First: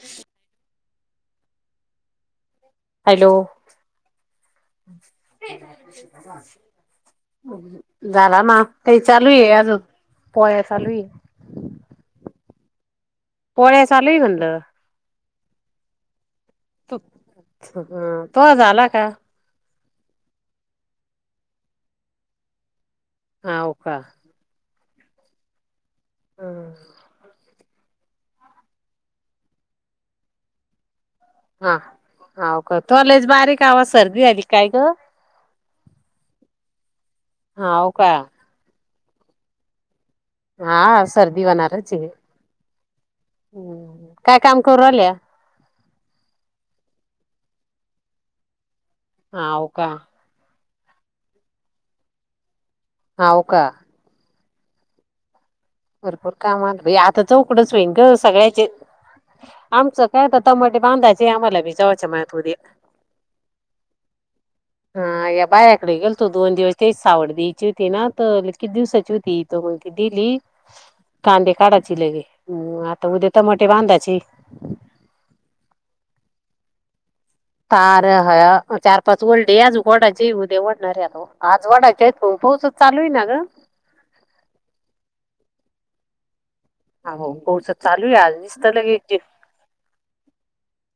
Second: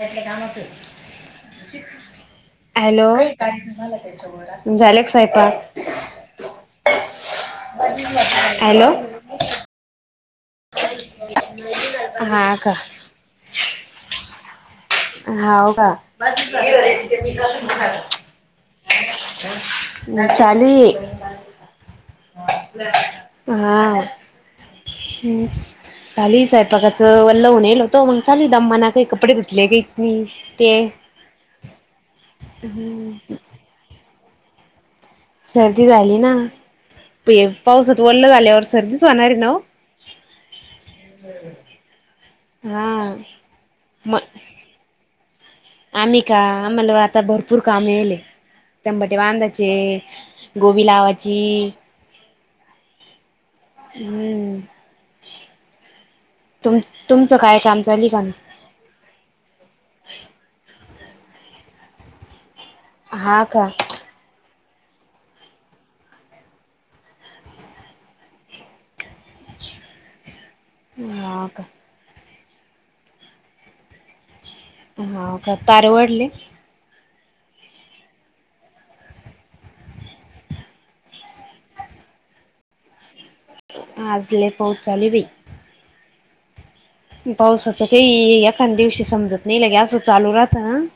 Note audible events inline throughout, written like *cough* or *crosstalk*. भटले कामाचं hello hello झाले का स्वयंपाक हॅलो नाही आजूक पोळ्या चालू ये. हा का पोळ्या चालूही म्हटलं. हाव का? तू तो झाला का *unintelligible* हाव हा, का चाली सयपाकाच वल्ल होवून येईल होत- *unintelligible* हा हाव का? तुला हम्म लईच बारीक आवाज सर्दी आली काय ग? सर्दी झाली ना, हाव पाऊसात का ओल्लं झाल्यावर सर्दीच होणारी ना ओ. हा, सर्दी होणारच आहे, हा म काय काम करू आल्या? आम्ही का, आम्हाला आता भरपूर कामे येले, तंबाटे हाव बांधाचे. का गोबी लावाची. हाव का? हं. भरपूर काम आलाे, आता तुमचं काय चौकडच काम होईन चालू ग का? सगळ्याचे- आमचं काय तर तमाटे बांधायचे, आम्हाला भी जेवाच माय थोडी. हा का? *inaudible* हा, या बायाकडे गेलतो, दोन दिवस ते सावड द्यायची होती ना, तर किती दिवसाची होती? तर मग ती दिली, हा कांदे का. काढायची लगे्, आता उद्या टमाटे बांधाचे. हाव का? तारवडली. तार हया चार, पाच वलडे, आजून वडायचे उद्या वडणारये आता. आज वडायचेत, पण पाऊसच चालू होईना ग. आज लई पाऊस चालूये बे. हो पाऊसच पावसाचं चालू आहे आज काही दिसत एखादं लगे दिवशी समजत नाही लगे, असं चालू राहतं ना-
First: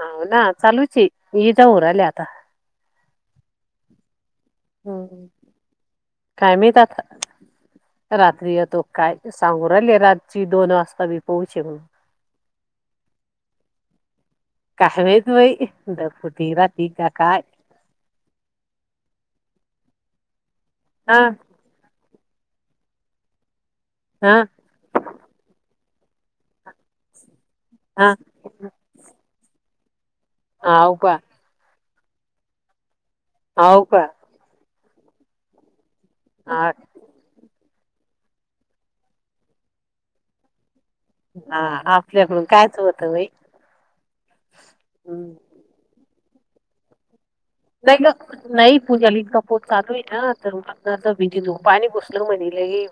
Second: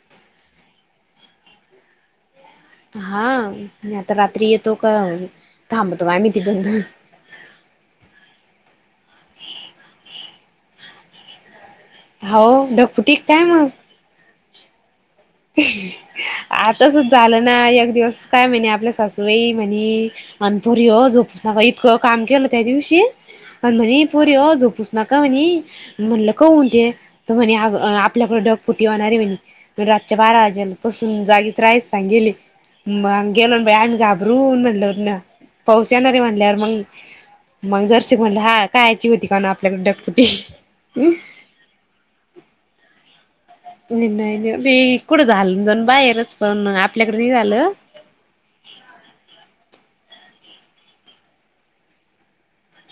हो ना, चालूच ये हे जाऊ राहीले आता. हा, आता रात्री येतो का हम्म थांबतो मा मी काय तीकड? माहित आता रात्री येतो, काय सांगू राहिली, रातची दोन वाजता मी पोहोचेल म्हणून. हो, ढग फुटी की काय मग? काय माहीत बाई? ढगफुटी राहती आता का सुच आलं काय ना एक दिवस- काय म्हणे, आपल्या सासूबाई म्हणे, अनपुरी हो हा जोपस- क काम केलं त्या दिवशी आणि म्हणे पोरी हा ओ झोप- नका म्हणे, म्हणलं का होऊन ते तर म्हणे हा आपल्याकड- फुटी होणारे म्हणे, रातच्या बारा वाजेला हाव का पासून जागीच राहाच सांग गेली, मंग - गेलो बा हाव आम्ही का घाबरुन म्हणल्यावरन पाऊस येणार ये म्हणल्यावर हा मग- *unintelligible* हा, आपल्याकडून कायच होतंच बाई. नाही, नाही मी कुठं हं. झालं जाऊन बाहेरच पण आपल्याकडे नाही झालं. नाही ग, नाही पूजालीका पोत *unintelligible* भीतीतून पाणी घुसल म्हणे, लगे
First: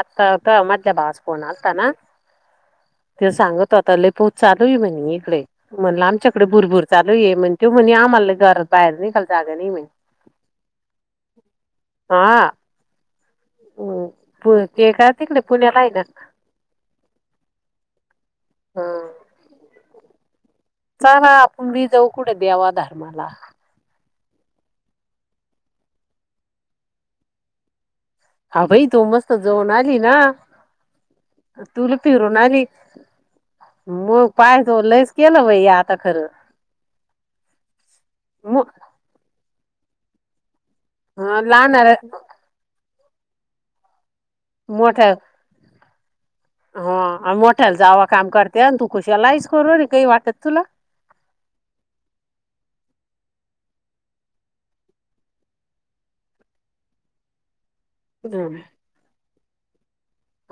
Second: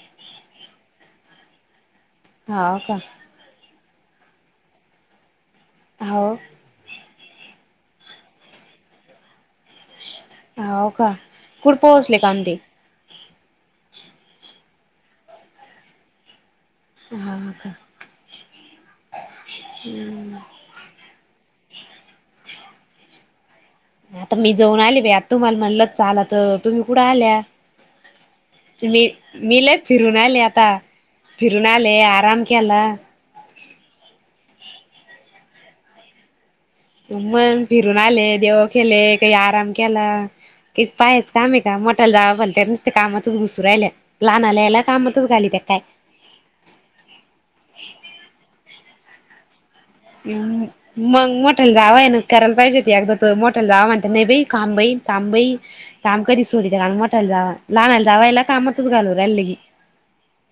आता का मधल्या भावाचा फोन आलता ना. हाव का? ते सांगत होता, लय पाऊस चालू आहे म्हणे इकडे, म्हणलं हो आमच्याकडे भुरभुर- चालू ये म्हणे, त्यो म्हणे आम्हाला घर बाहेर निघाल जाग नाही म्हणे. हाव का? कुठ पोहचले, *unintelligible* हो, ते काय तिकडे पुण्याला आहे ना. हं. *inaudible* चला आपण मी जाऊ कुठे देवा धर्माला आता मी जाऊन आली, बा आता तुम्हाला म्हणल चाल तर तुम्ही कुठ आल्या हा बाई मी, तू मस्त मी जाऊन लेय आली ना फिरून आले आता, फिरून तुला आले फिरून आराम आली केला मग पाहि तो लईस केल बइ आता खर मग फिरून आले म देव केेले, काही आराम केला क पायच काम आहे का लहानाला मोटाल जाव बल तरसते कामातच घुसून राहिल्या लहान आला यायला कामतच घाली त्या काय? हो आमी मोठ्याला जावा काम करत्या आणि तू खुशल आईस करु राहिली हम् मग मोठ्याला जाव ये ना करायला पाहिजे होती एगदा त मोठ्याला जावा म्हणत्या नाही बाई थांब बई थांब बाई काम करी सोरी त्या मोटायला जावा लहाला जावा यायला कामातच घालू राहिल की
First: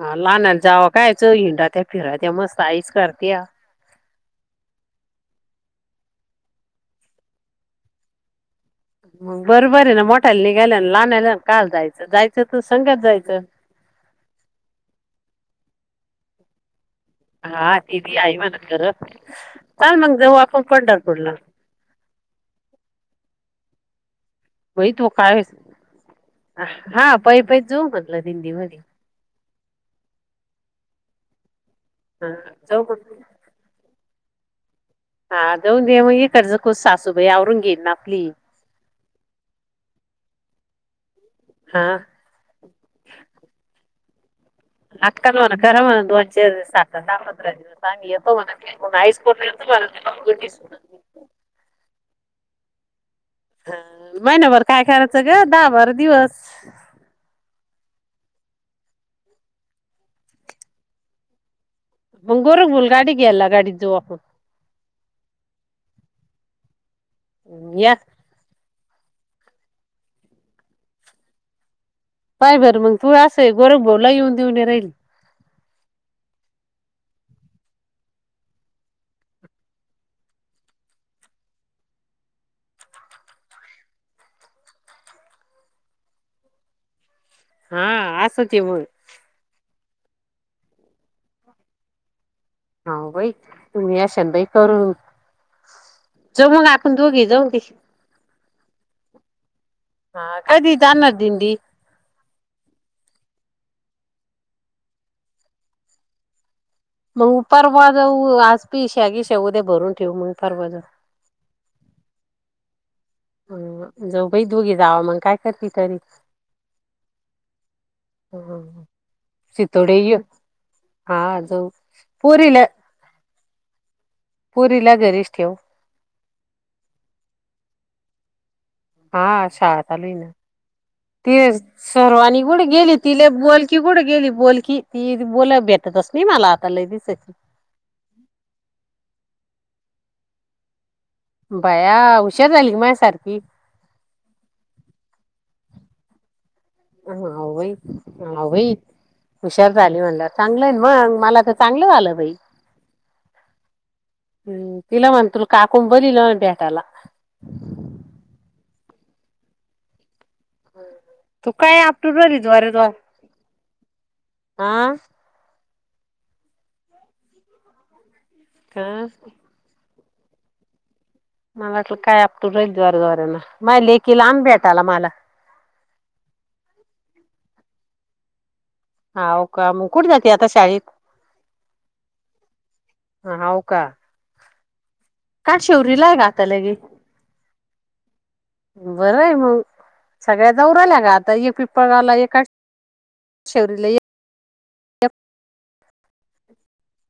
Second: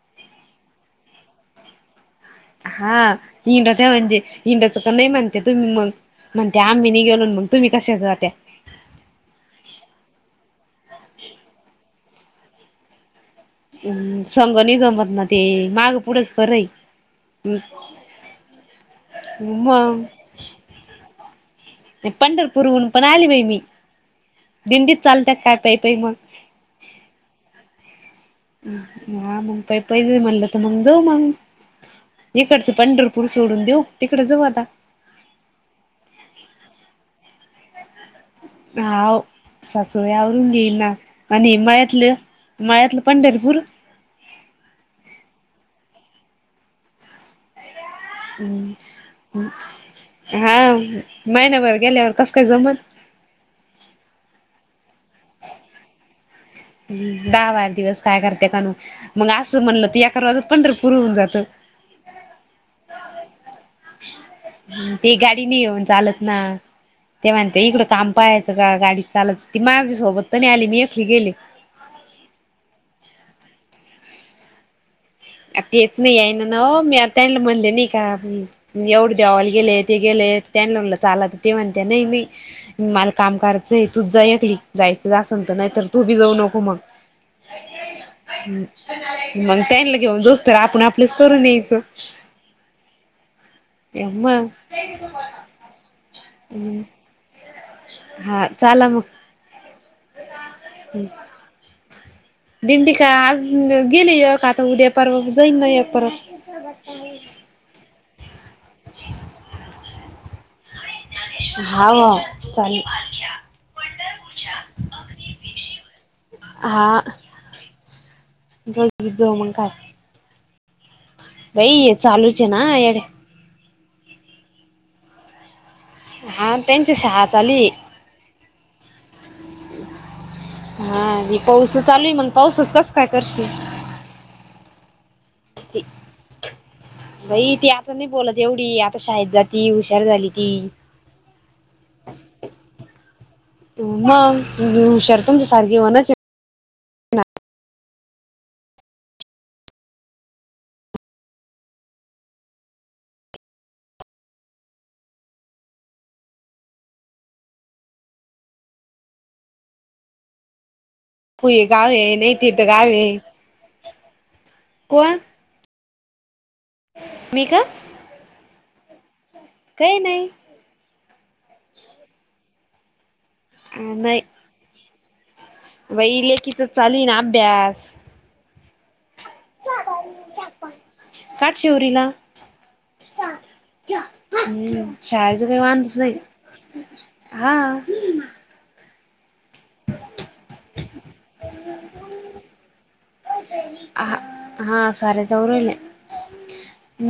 हा लहना जावा काय च हिंडा फीरायतचा मस्त आईच हा करते ह रा म्हणजे हिंडाचं का नाही म्हणत्या तुम्ही मग म्हणत्या आम्ही ने गेलोन मग तुम्ही कशा जात्या बरोबर ये ना मोठायला निघायला लहान आला कायाल जायच जायच त संग जायच हम, संग नई जमत ना ते माग पुढच बरय हा ते बी हाय मन खर चाल मग जाऊ आपण पंढरपूरला पंढरपूरहून पण आली बाई मी मई दिंडीत तू चालत्या कायस काय पाई पाई मग हा पै पै जाऊ म्हटल दिंदी मदे आ मग पइ पइ मनल त जाऊ मग, हा ये इकडच जाऊ म्हटलं पंढरपूर सोडून देऊ तिकडे जऊ आता हा जाऊन दे म इकडच खूस सासूबाई आवरून घेईल ना आपली हाव सासुबाय आवरून घेईन ना मग हा नेमायातल मायातल पंढरपूर लाकाल ना करा म्ह दोनचे साख सापत्र दिव सांगी *unintelligible* मायनाभर गेल्यावर कस काय जमल? हा मइनाभर काय करायच ग दहा बारा दिवस ह् दहा बार दिवस काय करते कानू मग अस म्हणल तर यक रोजजात पंढरपूर होऊन जात *unintelligible* ते गाडी नयी येऊन चालत ना ते म्हणते आपण इकड या काम पाहायच का गाडीत चालच ती म्हाज्या सोबत त नाही आली मी एखली गेले पाय बर मग तू अस आहे गोरख भाऊला यी येऊन देऊन नयी राहीली हेच नाही आहे ना ना मी आता यानला म्हणले नाही का एवढे देवाला गेले ते गेले त्यांना म्हणल चाला तर ते म्हणते नायी नायी मला काम कराचय तूच जा एकली जायच च असल तर नाही तर तू बी जाऊ नको मग हा असं ते मग मग त्याला *unintelligible* आपण आपलेच करून यायच. हा बाई तुम्ही म जमुन आपण दोघे जाऊ दे हा चाला मग हा कधी जाणार दिंडी? दिंडी काय आज गेले एक आता उद्या परवा जाईन ना एक परत मग परावा जाऊ आज पीशव्या बीश्या उद्या भरून ठेवू मग परवा जाऊ. हा चालेल. ह जाऊ बही दोघे जावं मग काय करते तरी हा हं बघ जाऊ मग काय शितोडे य हा जाऊ बाई हे चालूच आहे पोरीला ना येडे पुरीला घरीच ठेव. हा त्यांची शाळा चालू आहे. हा शाळात आलोय ना हा ति ही पाऊस चालू आहे मग सर्वांनी कड पाऊसच कस गेली काय तिला बोल करशील त कुड गेली बोल की ती बोला भेटतच नाही मला आता लय दिसाची. बाई ती नाही बोलत एवढी आता शाळेत जाती हुशार झाली ती. बया हुशार झाली की माझ्यासारखी. मग हुशार तुमच्या सारखे होणाची हा वई होय वई हुशार झाली म्हणला चांगलं मग मला तर चांगलं झालं बाई. हं तिला म्हण तुला काकुं बोलावल भेटायला. तू हुये काय गाव आहे आपटून नाही राहिली तिथ गाव आहे. आ? कोण मी का? कस? काही नाही. मला वाटलं काय आपटू राहिली जोराजोरान माझ अं, नाही लेकीला आण भेटायला मला. बाई लेकीचा चालुय ना अभ्यास. हो का मग कुठे जाते आता शाळेत? काट शिवरीला ह हो का हम्म, शाळेचं काय? काही वांधच नाही शिवरीलाय आता लगी. हा बरंय मग सगळ्या *unintelligible* ल्या ग आता *inaudible* *unintelligible* *inaudible* शेवरीला अ एक हा साऱ्या जावु राहील्या.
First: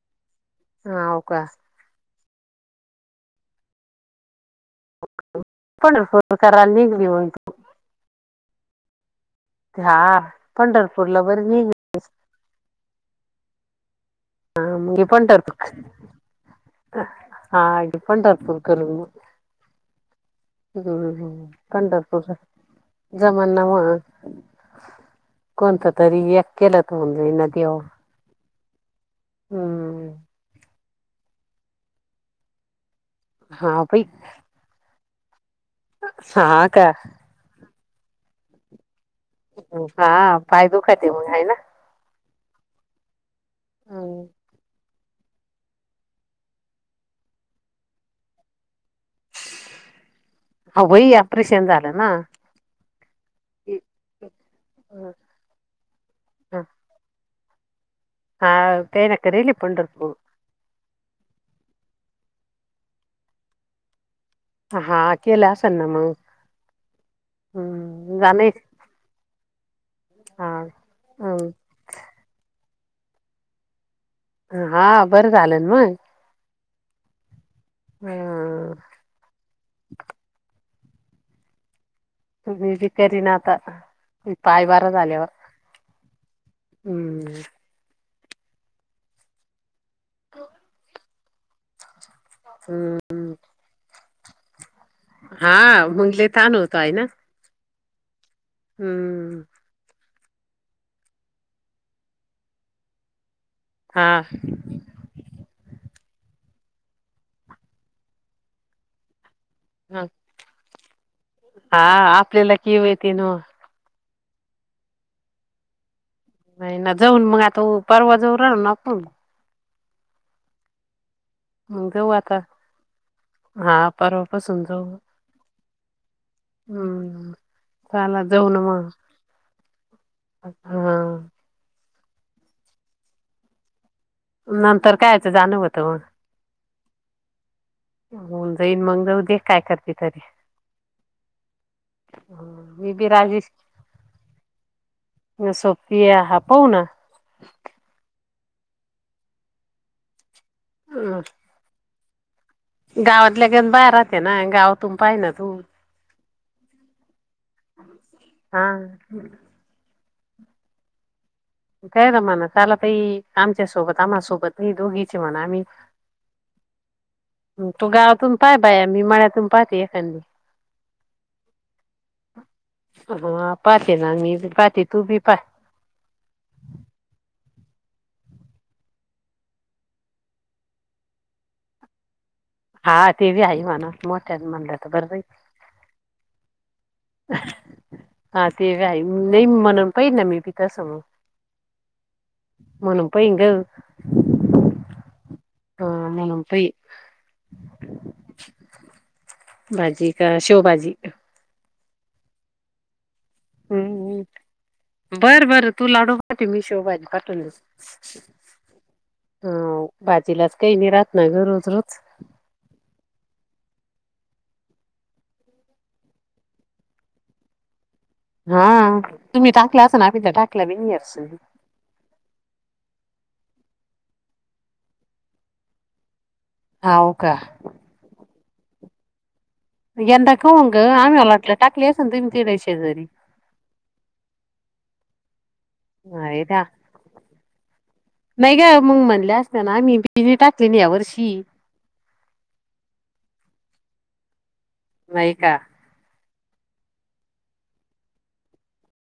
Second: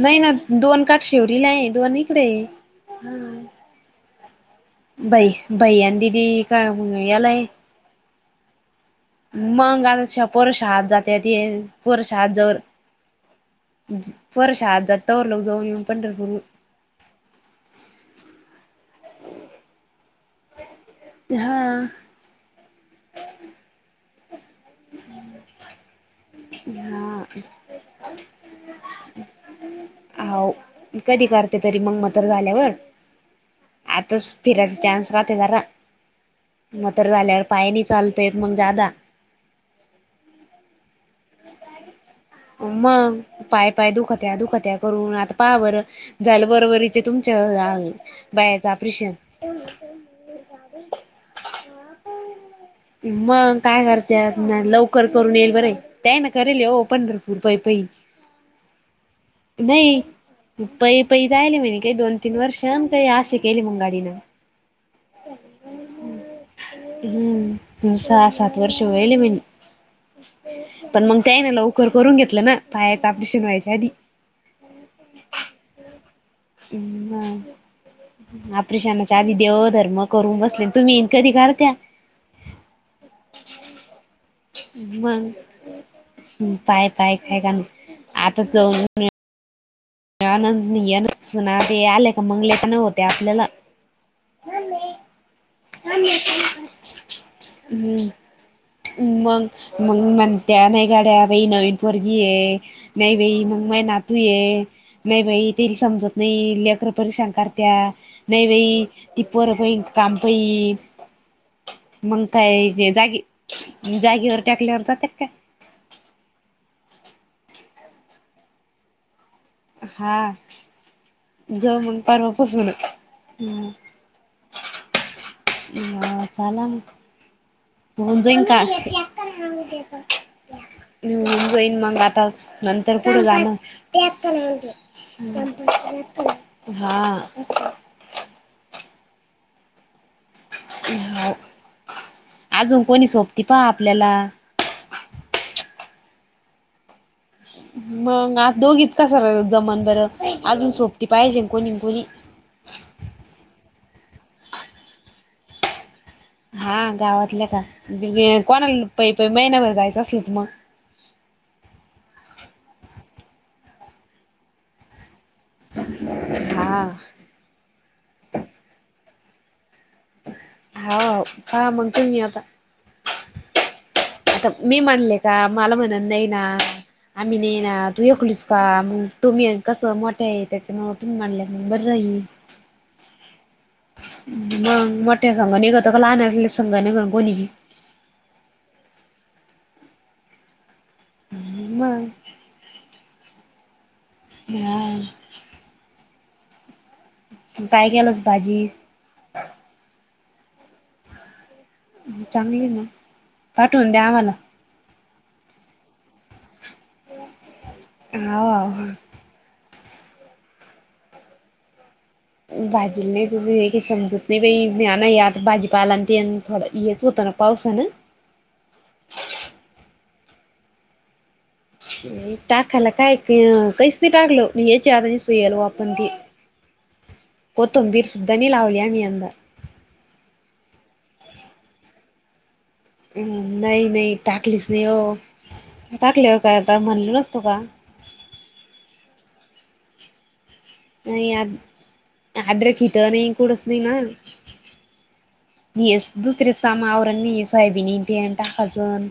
नाही ना दोन हाव का काठशेवरीला आहे. दोन इकडे आहे. बाई बाई दिदी पंढरपूर का करायला मग निघली यालाय. तू मग हा आता पोर शाळेत जाते पंढरपूरला ते बरं निघ पोर शाळेत जवळ पोर हा शाळेत मग घे जातात तोवर जाऊन पंढरपूर येऊ पंढरपूरला हा पंढरपुर करुन हं हा पंढरपूर जमाना मग कोणतं तरी एक केलं तर होऊन हा जाईन देव हो कधी करते तरी मग मग म्हातारी झाल्यावर? हा बाई आताच फिरायचा चान्स राहतोजरा हा का म्हातार झाल्यावर पाय नाही चालतय येत मग ज्यादा हा पाय दुखाते मग आहे ना मग पाय पाय दुखत्या दुखत्या करून आता पहा बर झालं बरोबरीचे तुमच्या बायांच ऑपरेशन हो बाई ऑपरेशन झालं ना? मग काय करते लवकर करून येईल बरं त्यान करायले हो ओ पंढरपूर पाई पाई *unintelligible* ह तेहना करेल हे पंढरपूर पै पै जायले म्ह काही दोन तीन वर्ष काही असे केले मग गाडीनं हा केले अस ना मग, हम् जाण त अवेलेबल, पण मग काय ये ना हम्म लवकर करून घेतलं ना. पायाच ऑपरेशन व्हायच्या आधी. हा बरं झालं न मग. हम हा. आ. ऑपरेशनच्या आधी देवधर्म करूण बसले तुम्ही कधी करत्या? मीबी करीन न आता, पायबरा झाल्यावर. मग पाय पाय काय हम्म कारण, आता जाऊन ये आनंद निया न सुना बी आल्या का मंग लेक न होते आपल्याला, मम्मे. हा मग लय तान होतो आहे ना? हम्म, हम्म मग. मग म्हणत्या नाही गड्या बाई नवीन पोरगी आहे. नाही बाई मग मये हा नातवी ये. नाही बाई तिल समजत नाही लेकर परेशान करत्या, नाही बाई ती पोर पाहिन का हा काम पाहि, हा मंग आपल्याला काय किव जे येते जागी. ना जागेवर टाकल्यावर करत्यात काय? नाही ना जाऊन मग आता परवा जऊ राहिलो ना आपूण. हा, जाऊ मग परवा पासुण. परवा पासून जाऊ? हा चालांग. हम्म होऊन चला जाईन जाऊ का, ना *unintelligible* मग हा हम. जाईन मग आता, नंतर पुढं जाणं. नंतर कायचं जाणं होतं *unintelligible* हा. होऊन जाईन मग जाऊ दे काय करते तरी? हा, अजून मी कोणी बी राजी सोपती पहा आपल्याला? सोपती हा पाहुना. मग आत दोघीच कस जमन बरं अजून सोपती पाहिजे कोणीन कोणी. गावातल्या गण बाहेर राहते ना गावातून पाहि ना तू? हा गावातल्या का, हा कोणाल पई पई महिन्याभर जायचं असल तर मग? त्यांना म्हणा चला ताई आमच्यासोबत आम्हालासोबत. मी दोघीचे म्हणा आम्ही. हा तू गावातून पाय बाया मी मळ्यातून पाहते. एखादी हाव, पहा मग तुम्ही आता. हा पाहते ना मी बी आता पाहतेे तू म्हणले बी पाह. का मला म्हनन नाही ना. आम्ही नाही ना तू ऐकलस का मग तुम्ही कसं मोठ्या आहे त्याच्यामूळ तु म्हणल्या न बरं राहि हा ते बी आहे म्हना मोठ्यात म्हणल्या तर बरं राहिल. सगळ लाहण्यातले संघाने *unintelligible* हा ते बी हाय नाही म्हनून पाहि ना मी पिता समो म. म्हणून पाहिन ग. हा. हा म्हनुन पाहिन. काय केलंस भाजी? भाजी का... शेवभाजी. चांगली आहे ना. पाठवून द्या आम्हाला. बर -बर तू लाडू पाठव. मी शेव भाजी पाठवली अस.... हाव हाव हं.... भाजीलाच काही नाही राहत नाही गं रोज -रोज. *unintelligible* पाऊसा न.... हा..... तुम्ही टाकला असन आम्ही तर टाकला बी नाय आजून. टाकायला काय क... काहीच नाय टाकल ए चार सियन वापरतीय. *unintelligible* कोथंबीर सुद्धा नाही लावली आम्ही यंदा... यंदा कोण गं आम्हाला वाटलं टाकली असल बीन तुर्याची.. हम्म.... नाही -नाही टाकलीच नाही ओ... टाकल्यावर अरे काय द्या आता म्हणलो नसतो का.... नाही गं मग म्हणले असता ना आम्ही बी टाकली नाही या वर्षी.... अद्रखित नाही.. कुण च नाही ना.... नाही का.. हेच दुसरीच काम आवरत नाहीत ही सायबीन येती आणि टाकायचन....